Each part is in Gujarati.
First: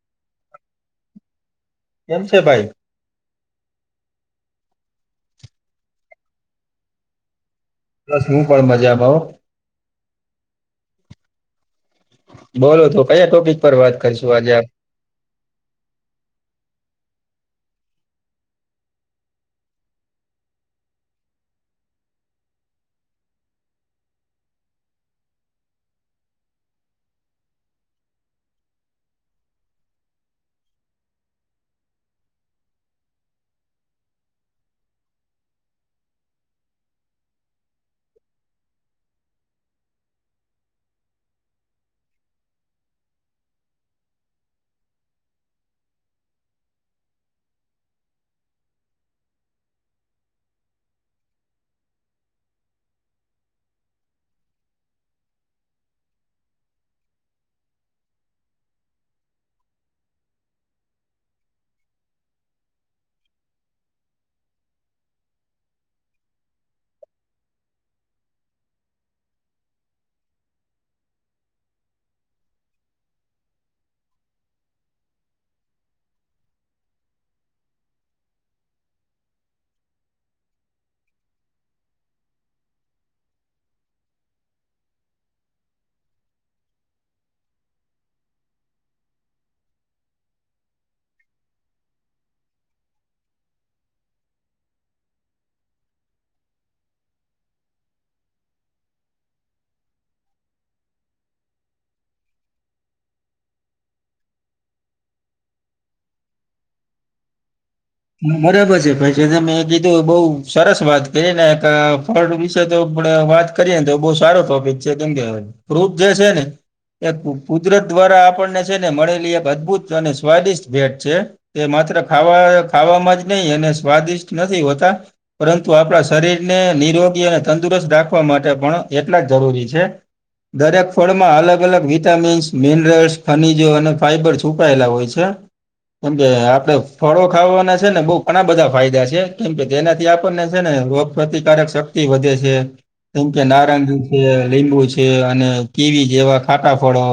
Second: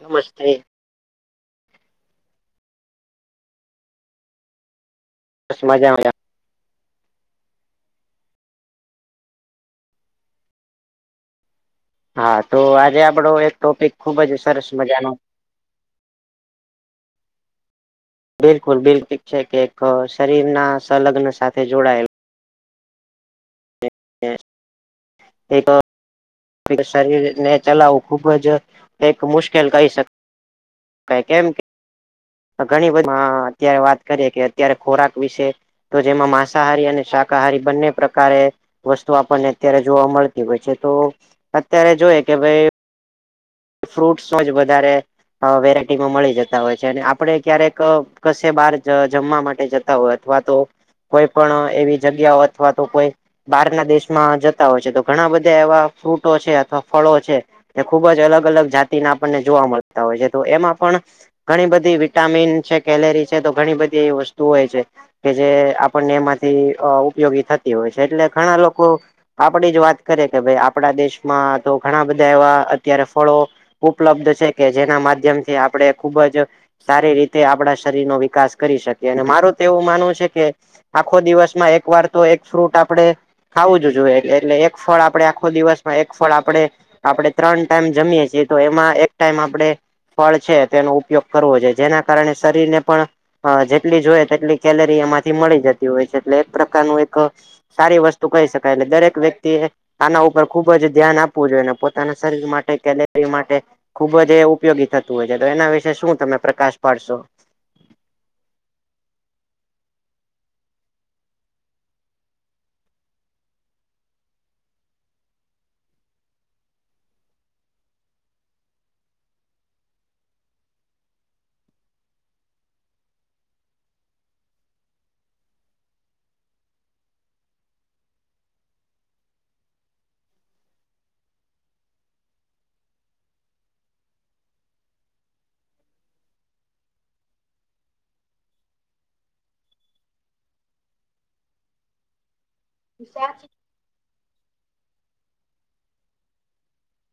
નમસ્તે કેમ છે ભાઈ બસ મજામાંજ બસ શું પણ મજા ભાવ હા તો બોલો આજે કયા આપડો એક પર ટોપિક વાત ખુબ કરીશું જ આજે આપ સરસ મજાનો બિલકુલ બિલકુ છે કે એક શરીર ના સંલગ્ન સાથે જોડાયેલ એક શરીરને ચલાવવું ખુબ જ એક મુશ્કેલ કહી શક ક કેમ કે ઘણી બધી અત્યારે વાત કરીએ કે અત્યારે ખોરાક વિશે તો જેમાં માંસાહારી અને શાકાહારી બંને પ્રકારે વસ્તુ આપણને અત્યારે જોવા મળતી હોય છે તો અત્યારે જોઈ કે ભાઈ ફ્રૂટોજ વધારે વેરાયટીમાં મળી જતા હોય છે અને આપડે ક્યારેક કશે બાર જમવા માટે જતા હોય અથવા તો કોઈ પણ એવી જગ્યાઓ અથવા તો કોઈ બહાર ના દેશમાં જતા હોય છે તો ઘણા બધા એવા ફ્રૂટો છે અથવા ફળો છે એ ખુબ જ અલગ અલગ જાતિના આપણને જોવા મળતા હોય છે તો એમાં પણ ઘણી બધી વિટામિન છે કેલેરી છે તો ઘણી બધી એવી વસ્તુ હોય છે કે જે આપણને એમાંથી ઉપયોગી થતી હોય છે એટલે ઘણા લોકો આપડી જ વાત કરીએ કે ભાઈ આપડા દેશમાં તો ઘણા બધા એવા અત્યારે ફળો ઉપલબ્ધ છે કે જેના માધ્યમથી આપણે ખુબ જ સારી રીતે આપણા શરીર નો વિકાસ કરી શકીએ અને મારું તો એવું માનવું છે કે આખો દિવસમાં એક વાર તો એક ફ્રૂટ આપડે ખાવું જ જોઈએ એટલે એક ફળ આપડે આખો દિવસમાં એક ફળ આપડે આપડણે ત્રણ ટાઈમ જમીએ છીએ તો એમાં એક ટાઈમ આપણે ફળ છે તેનો ઉપયોગ કરવો છે જેના કારણે શરીર ને પણ હ જેટલી જ હોય તેટલી કેલરી એમાંથી મળી જતી હોય છે એટલે એક પ્રકારનું એક સારી વસ્તુ કહી શકાય એટલે દરેક વ્યક્તિ એ આના ઉપર ખુબ જ ધ્યાન આપવું જોઈએ, અને પોતાના શરીર માટે કેલરી માટે ખુબ જ એ ઉપયોગી થતું હોય છે, તો એના વિશે શું તમે પ્રકાશ પાડશો હા બરાબર છે પછ તમે કીધું બઉ સરસ વાત કરીએ ને એક ફડ વિશે તો વાત કરીએને તો બહુ સારો ટોપિક છે કેમ કે પ્રુફ જે છે ને એક કુદરત દ્વારા આપણને છે ને મળેલી એક અદભુત અને સ્વાદિષ્ટ ભેટ છે. તે માત્ર ખાવા ખાવામાં જ નહીિ અને સ્વાદિષ્ટ નથી હોતા. પરંતુ આપણા શરીરને નિરોગી અને તંદુરસ્ત રાખવા માટે પણ એટલા જ જરૂરી છે. દરેક ફળમાં અલગ અલગ વિટામિન્સ મિનરલ્સ ખનીજો અને ફાઈબર છુપાયેલા હોય છે કેમ કે આપડે ફળો ખાવાના છે ને બ ઘણા બધા ફાયદા છે કેમ કે તેનાથી આપણને છે ને વપતિકારક શક્ વધે છે કેમ કે નારાયણજી લીંબુ છે અને કેવી જેવા ખાટા ફળો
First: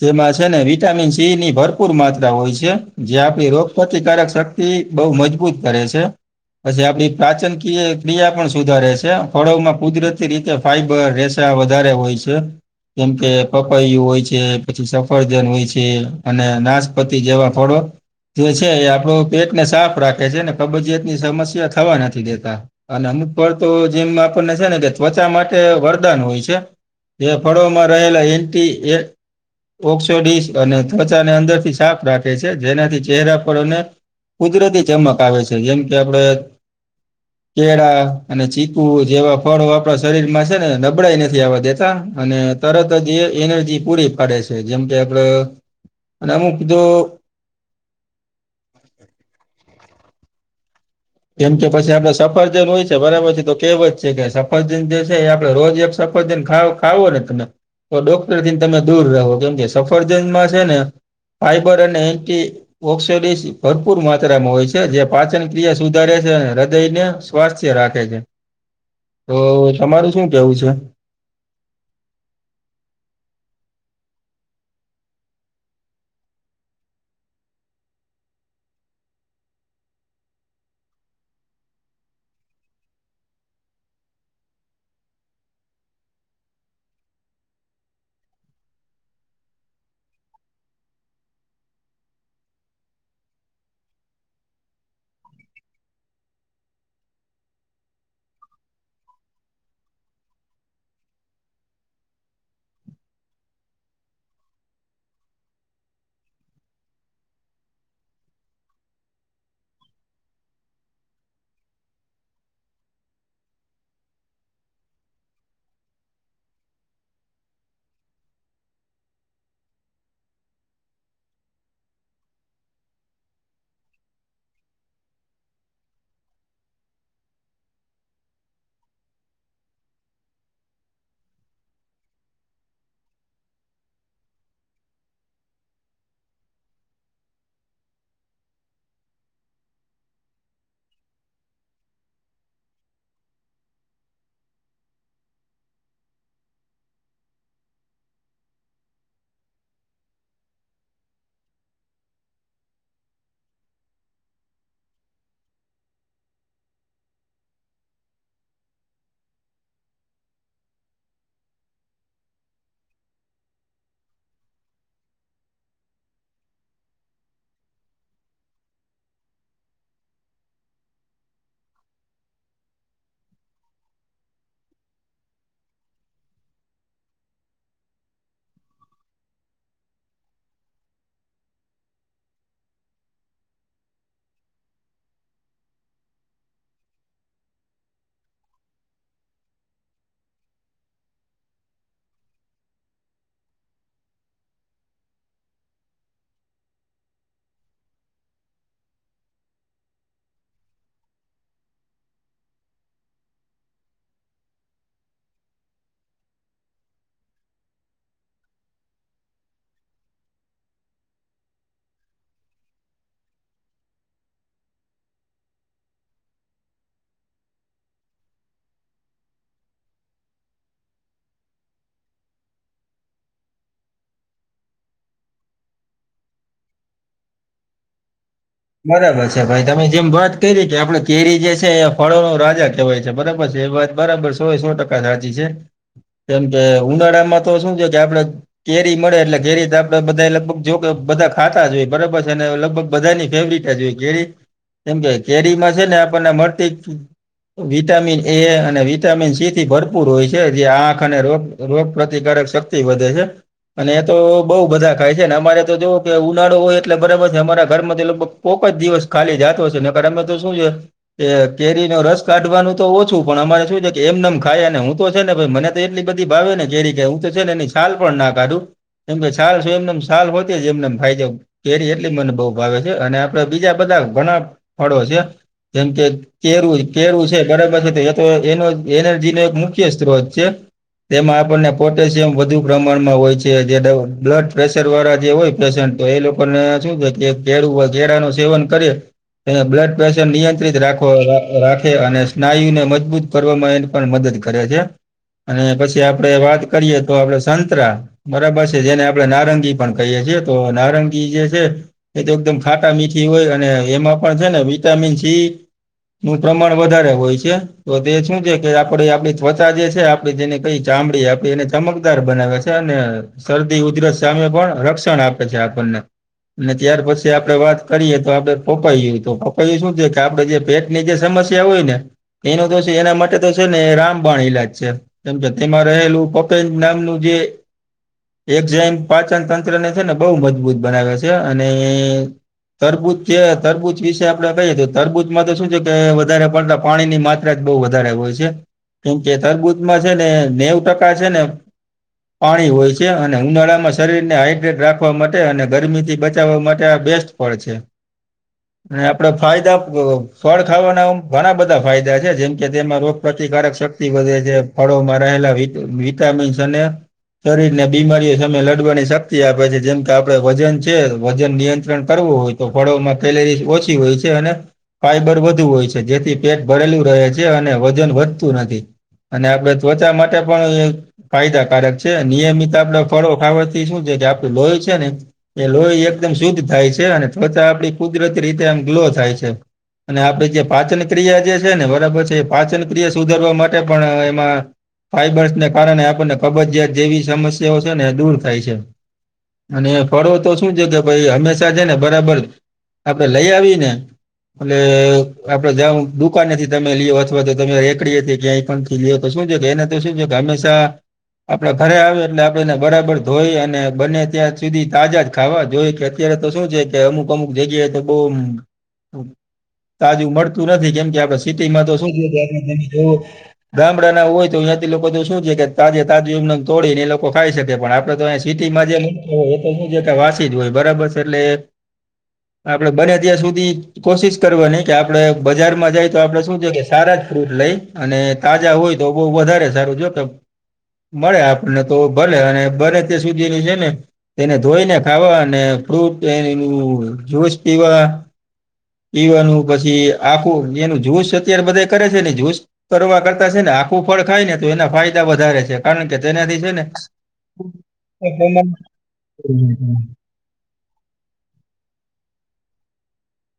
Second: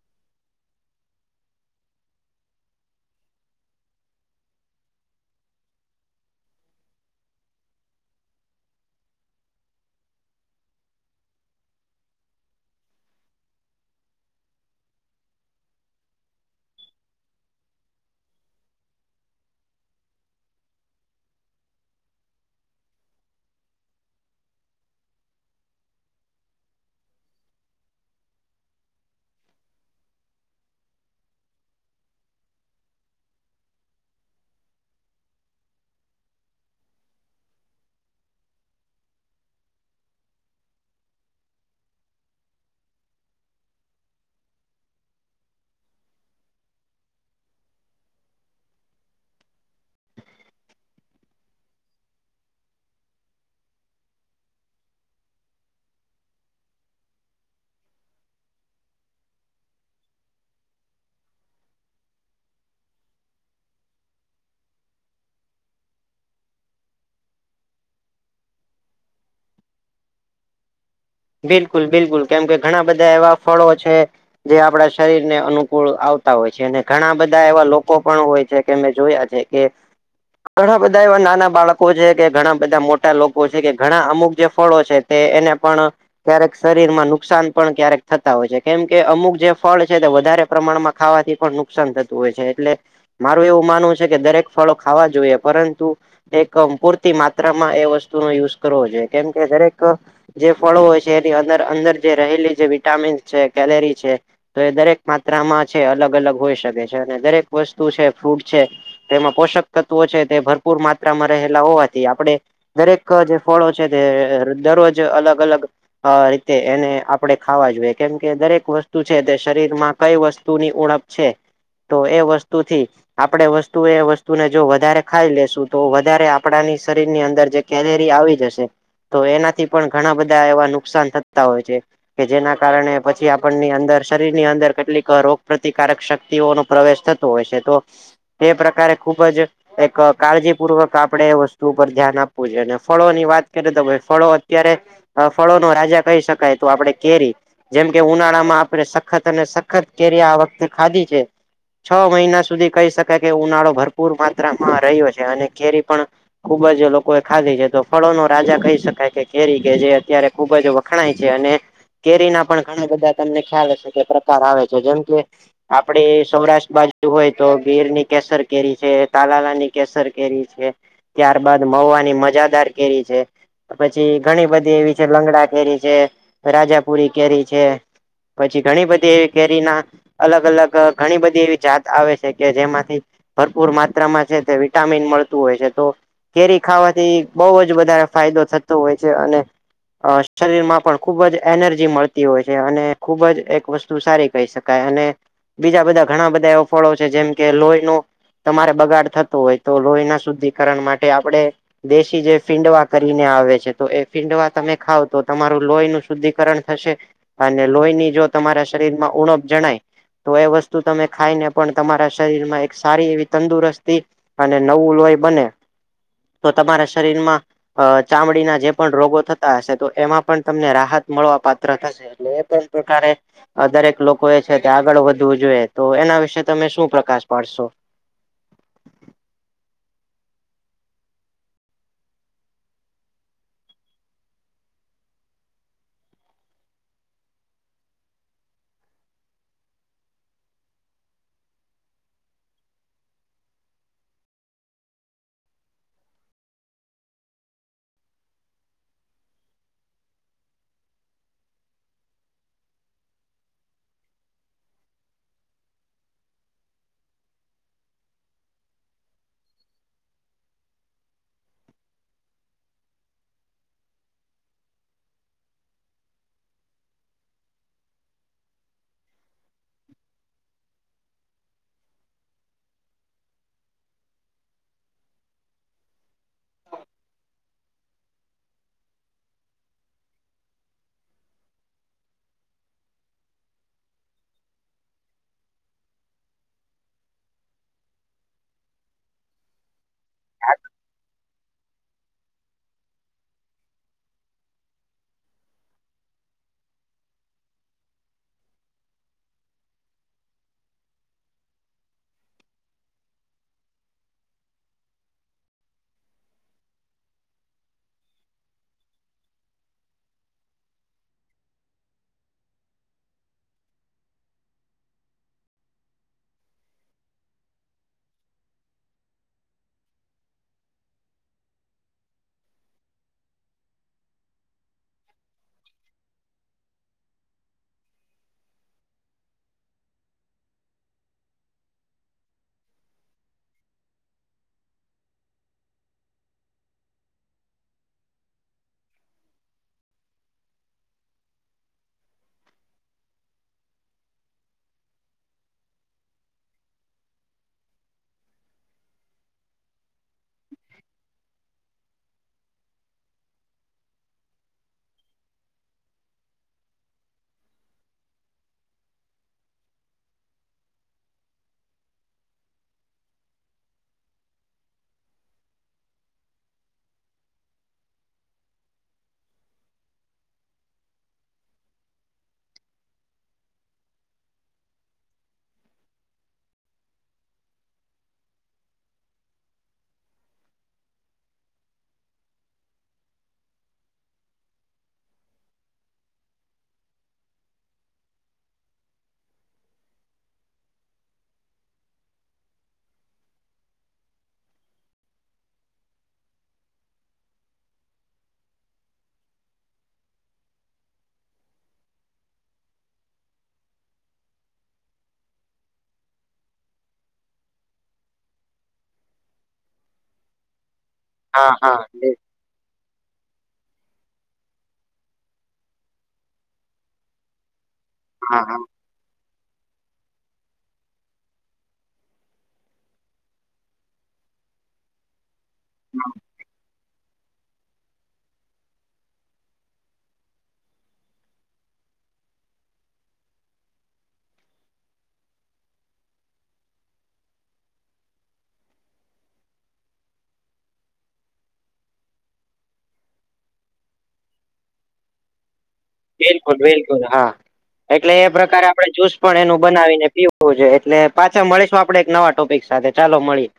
તેમાં છે ને વિટામિન સી ની ભરપૂર માત્રા હોય છે જે આપણી રોગ પ્રતિકારક શતિ બહુ મજબૂત કરે છે. પછી આપડી પ્રાચન ક ક્રિયા પણ સુધારે છે ફળવમાં કુદરતી રીતે ફાઈબર રેસા વધારે હોય છે. જેમ કે પપૈું હોય છે, પછી સફરદન હોય છે અને નાશપતિ જેવા થોડોક જે છે એ આપડું પેટને સાફ રાખે છેને, કબજીયાત ની સમસ્યા થવા નથી દેતા અને અમુક ફળ તો જેમ આપણને છે ને કે ત્વચા માટે વરદાન હોય છે. તે ફળોમાં રહેલા એન્ટી એ. ઓક્સો અને ત્વચાને અંદરથી સાફ રાખે છે જેનાથી ચહેરા પર. કુદરતી ચમક આવે છે જેમ કે આપડે. [inaudible] કેળા અને ચીકુ જેવા ફળો આપણા શરીર માં છે ને નબળાાઈ નથી આવા દેતા અને. તરત જ એ એનર્જી પૂરી પાડે છે જેમ કે આપડ અમુક જો. કેમ કે પછી આપડે સફરજન હોય છે બરાબર છે તો કેવ જ છે કે સફરજન જે છે એ આપણે રોજ એક. સફજને ખાવ ખાવો ને તમે. તો ડોક્ટર થીને તમે દૂર રહો કેમ કે સફરજનમાં છે ને. ફાઈબર અને એન્ટી ઓક્સોડ ભરપૂર માત્રામાં હોય છે જે પાચન ક્રિયા. સુધારે છે હૃદય ને સ્વાસ્થ્ય રાખે છે. તો તમારું શું કેવું છે. બિલકુલ બિલકુલ કેમ કે ઘણા બધા એવા ફળો છે. જે આપડા શરીરને અનુકૂળ આવતા હોય છે અને ઘણા બધા એવા લોકો પણ હોય છે કે મેં જોયા છે. એક. ઘણા બધા એવા નાના બાળકો છે કે ઘણા બધા મોટા લોકો છે કે ઘણા અમુક જે ફળો છે. તે એને પણ. ક્યારેક શરીર માં નુકસાન પણ ક્યારેક થતા હોય છે કેમ કે અમુક જે ફળ છે તે વધારે પ્રમાણમાં. ખાવાથી પણ નુકસાન થતું હોય છે એટલે. મારું એવું માનવું છે કે દરેક ફળો ખાવા જોઈએ પરંતુ. એક પૂરતી માત્રામાં એ વસ્તુનો યુઝ કરવો જોઈએ કેમ કે દરેક જે ફળો હોય છે. જેની અંદર અંદર જે રહેલી જે વિટામીન છે કેલરી છે. તો એ દરેક માત્રામાં છે અલગ અલગ હોઈ શકે છે અને દરેક વસ્તુ છે ફ્રૂટ છે. તેમાં પોષક તત્વો છે તે ભરપૂર માત્રામાં રહેલા હોવાથી આપણે. દરેક જે ફળો છે તે દરરોજ અલગ અલગ. અ રીતે એને આપણે ખાવા જોઈએ કેમ કે દરેક વસ્તુ છે તે શરીર માં કઈ વસ્તુની ઉણપ. છે તો એ વસ્તુથી. આપણે વસ્તુ એ વસ્તુને જો વધારે ખાઈ લેશું તો વધારે આપણાની શરીરની અંદર જે. કેલેરી આવી જશે તો એનાથી પણ ઘણા બધા એવા નુકસાન થતા હોય છે. કે જેના કારણે પછી આપણની અંદર શરીરની અંદર કેટલીક રોગ પ્રતિકારક શક્તિઓનો. પ્રવેશ થતો હોય છે તો તે પ્રકારે ખુબજ. એક કાળજીપૂર્વક આપડણે એ વસ્તુ ઉપર ધ્યાન આપવું જોઈએ અને ફળો ની વાત કરીએ તો ભાઈ ફળો અત્યારે. ફળોનો રાજા કહી શકાય તો આપડે કેરી. જેમ કે ઉનાળા માં આપણે સખત અને સખત કેરી આ વખતે ખાધી છે. છ મહિના સુધી કહી શકાય કે ઉનાળો ભરપૂર માત્રામાં રહ્યો છે અને કેરી પણ ખુબ જ લોકો એ ખાધી છે તો ફળો ન રાજા કહી શકાય કે કેરી કે જે અત્યારે ખુબજ વખણાય છે અને. કેરી ના પણ ઘણા બધા તમને ખ્યાલ હશે કે પ્રકાર આવે છે જેમ કે. આપડીે સૌરાષ્ટ્ર બાજુ હોય તો ગીર ની કેસર કેરી છે તાલાલાની કેસર કેરી છે. ત્યારબાદ મહવાની મજાદાર કેરી છે પછી ઘણી બધી એવી. લંગડા કેરી છે રાજાપુરી કેરી છે. પછી ઘણી બધી કેરીના. અલગ અલગ ઘણી બધી એવી જાત આવે છે કે જેમાંથી. ભરપૂર માત્રામાં છે તે વિટામિન મળતું હોય છે તો. કેરી ખાવાથી બહુંજ વધારે ફાયદો થતો હોય છે અને અ શરીર માં પણ ખૂબજ એનર્જી મળતી હોય છે અને ખુબજ એક વસ્તુ સારી કહી શકાય અને બીજા બધા ઘણા બધા એવા ફળો છે જેમ કે લોહી નુ તમારે બગાડ થતો હોય તો લોહીના શુદ્ધિકરણ માટે આપણે દેશી જે ફીંડવા કરીને આવે છે તો એ ફીંડવા તમે ખાવ તો તમારું લોહી નું શુદ્ધિકરણ થશે. અને લોહીની જો તમારા શરીરમાં ઉણપ જણાય તો એ વસ્તુ તમે ખાઈને પણ તમારા શરીરમાં એક સારી એવી તંદુરસ્તી અને નવું લોય બને તો તમારા શરીરમાં અ ચામડીના જે પણ રોગો થતા હશે તો એમાં પણ તમને રાહત મળવા પાત્ર થશે એટલે એ પણ પ્રકારે દરેક લોકો એ છે તે આગળ વધવું જોઈએ તો એના વિશે તમે શું પ્રકાશ પાડશો? બરાબર છે ભાઈ તમે જેમ વાત કરી કે આપડે કેરી જે છે એ ફળો નો રાજા કેહેવાય છે બરાબર છે એ વાત. બરાબર સો સો ટકા સાચી છે કેમ કે ઉનાળામાં તો શું છે કે આપડે કેરી મળે એટલે કેરી તો આપડે બધા લગભગ જો કે બધા ખાતા જ હોય બરાબર છે અને લગભગ બધાની કેરી કેમ કે કેરીમાં છે ને આપણને મળતી વિટામિન એ અને વિટામિન સી થી ભરપૂર હોય છે જે આંખ અને રોગ રોગ પ્રતિકારક શક્તિ વધે છે. અને એ તો બઉ બધા ખાય છે ને અમારે તો જોવ કે ઉનાળો હોય એટલે બરાબર છે અમારા ઘરમાં થી લોકો કોક જ દિવસ ખાલી જતો હશે નેકર અમે તો શું છે. એ કેરી નો રસ કાઢવાનું તો ઓછું પણ અમારે શું છે કે એમનેમ ખાયને હું તો છે ને મને એટલી બધી ભાવે ને કેરી કે હું તો છે ને એની છાલ પણ ના કાઢું. એમ કે છાલ શું એમને છાલ વધે છે એમનેમ ફાય કેરી એટલી મને બહું ભાવે છે અને આપડે બીજા બધા ઘણા ફળો છે જેમ કે કેરું કેરું છે બરાબર છે તો એ તો એનો એનરજીનો એક મુખ્ય સ્ત્રોત છે તેમાં આપણને પોટેશિયમ વધુ પ્રમાણમાં હોય છે જે બ્લડ પ્રેશર વાળા જે હોય પેશન્ટ તો એ લોકો ને શું છે કે કેળું કેરાનું સેવન કરે તે બ્લડ પ્રેશર નિયંત્રિત રાખ અ રાખે અને સ્નાયુને મજબૂત કરવામાં એને પણ મદદ કરે છે. અને પછી આપડે વાત કરીએ તો આપડે સંતરા બરાબર છે જેને આપડણે નારંગી પણ કહીએ છીએ તો નારંગી જે છે એ તો એકદમ ખાટા મીઠી હોય અને એમાં પણ છે ને વિટામિન સી નું પ્રમાણ વધારે હોય છે તો તે શું છે કે આપડે આપડી ત્વચા જે છે આપે જેને કઈ ચામડી આપે એને ચમકદાર બનાવે છે અને શરદી ઉદરસ સામે પણ રક્ષણ આપે છે આપણને અને ત્યાર પછી આપડે વાત કરીએ તો આપડે પપાયુ તો પપાયુ શું છે કે આપડે જે પેટની જે સમસ્યા હોય ને એનું તો છે એના માટે તો છે ને રામબાણ ઈલાજ છે તેમ કે તેમાં રહેલું પોપેજ નામનું જે એક જેમ પાચન તંત્રને છે ને બહુ મજબૂત બનાવે છે અને એ તરબૂજ છે તરબૂચ વિશે આપડે કહીએ તો તરબૂચમાં તો શું છે કે વધારે પડતા પાણીની માત્રા બહું વધારે હોય છે કેમકે તરબૂદમાં છે ને નેવુ ટકા છે ને પાણી હોય છે અને ઉનાળામાં શરીરને હાઈડ્રેટ રાખવા માટે અને ગરમીથી બચાવવા માટે બેસ્ટ પડે છે. [inaudible] અને આપડે ફાયદા ફળ ખાવાના ઘણા બધા ફાયદા છે જેમ કે તેમાં રોગ પ્રતિકારક શક વધે જે ફળોમાં રહેલા વિટામિન્સ અને શરીર ને બીમારીઓ સામે લડવાની શક્તિ આપે છે. જેમ કે આપડે વજન છે વજન નિયંત કરવું હોય તો ફળોમાં કેલેરી ઓછી હોય છે અને ફાઈબર વધુ હોય છે જેથી પેટ ભળેલું રહે છે અને વજન વધતું નથી. અને આપડે ત્વચા માટે પણ અય ફાયદાકારક છે નિયમિત આપડુ ફળો ખાવાથી શું છે કે આપડું લોય છે ને એ લોહી એકદમ શુદ્ધ થાય છે અને ત્વચા આપડી કુદરતી રીતે આમ ગ્લો થાય છે. અને આપડી જે પાચન ક્રિયા જે છે ને બરાબર છે એ પાચન ક્રિયા સુધારવા માટે પણ એમાં ફાઈબર્સને કારણે આપણને કબજીયાત જેવી સમસ્યાઓ છે ને દૂર થાય છે. અને ફળો તો શું છે કે ભાઈ હંમેશા છે ને બરાબર આપે લઈ આવી ને એટલે આપડે જં દુકાનેથી તમે લ અથવા તો તમે રેકડી હતી ક્યાંય પણ તો શું છેક ને તો શું છે હંમેશા આપણે ઘરે આવે એટલે આપણે એને બરાબર ધોઈ અને બંને ત્યાં સુધી તાજા જ ખાવા જોઈએ કે અત્યારે તો શું છે કે અમુક અમુક જગ્યાએ તો બહ તાજું મળતું નથી કેમ ત આપ હા સિટી હા માં તો શું જોવું ગામડા ના હોય તો તંથી લોકો તો શું છે કે તાજે તાજમ તોડીને એ લોકો ખાઈ શકે પણ હા હા સિટીમાં જેક હોય એ તો શ છે વાસી જ હોય બરાબર છે. એટલે આપણે બને ત્યાં સુધી કોશિશ કરવાની કે આપણે બજારમાં જાય તો આપણે શું છે કે સારા જ ફ્રુટ લઈ અને તાજા હોય તો બઉ વધારે સારું જો કે મળે આપણને તો ભલે અને બને ત્યાં સુધીની છે ને તેને ધોઈને ખાવા અને ફ્રૂટ એ જ્યુસ પીવા પીવાનું પછી આખું એનું જૂસ અત્યારે બધા કરે છે ને જૂસ કરવા કરતા છે ને આખું ફળ ખાય ને તો એના ફાયદા વધારે છે. કારણ કે બિલકુલ તેનાથી છે ને બિલકુલ હા એટલે એ પ્રકારે આપણે જુસ પણ એનું બનાવીને પીવુ શું છે એટલે પાછા મળીશું આપડે એક નવા ટોપિક સાથે ચાલો મળીએ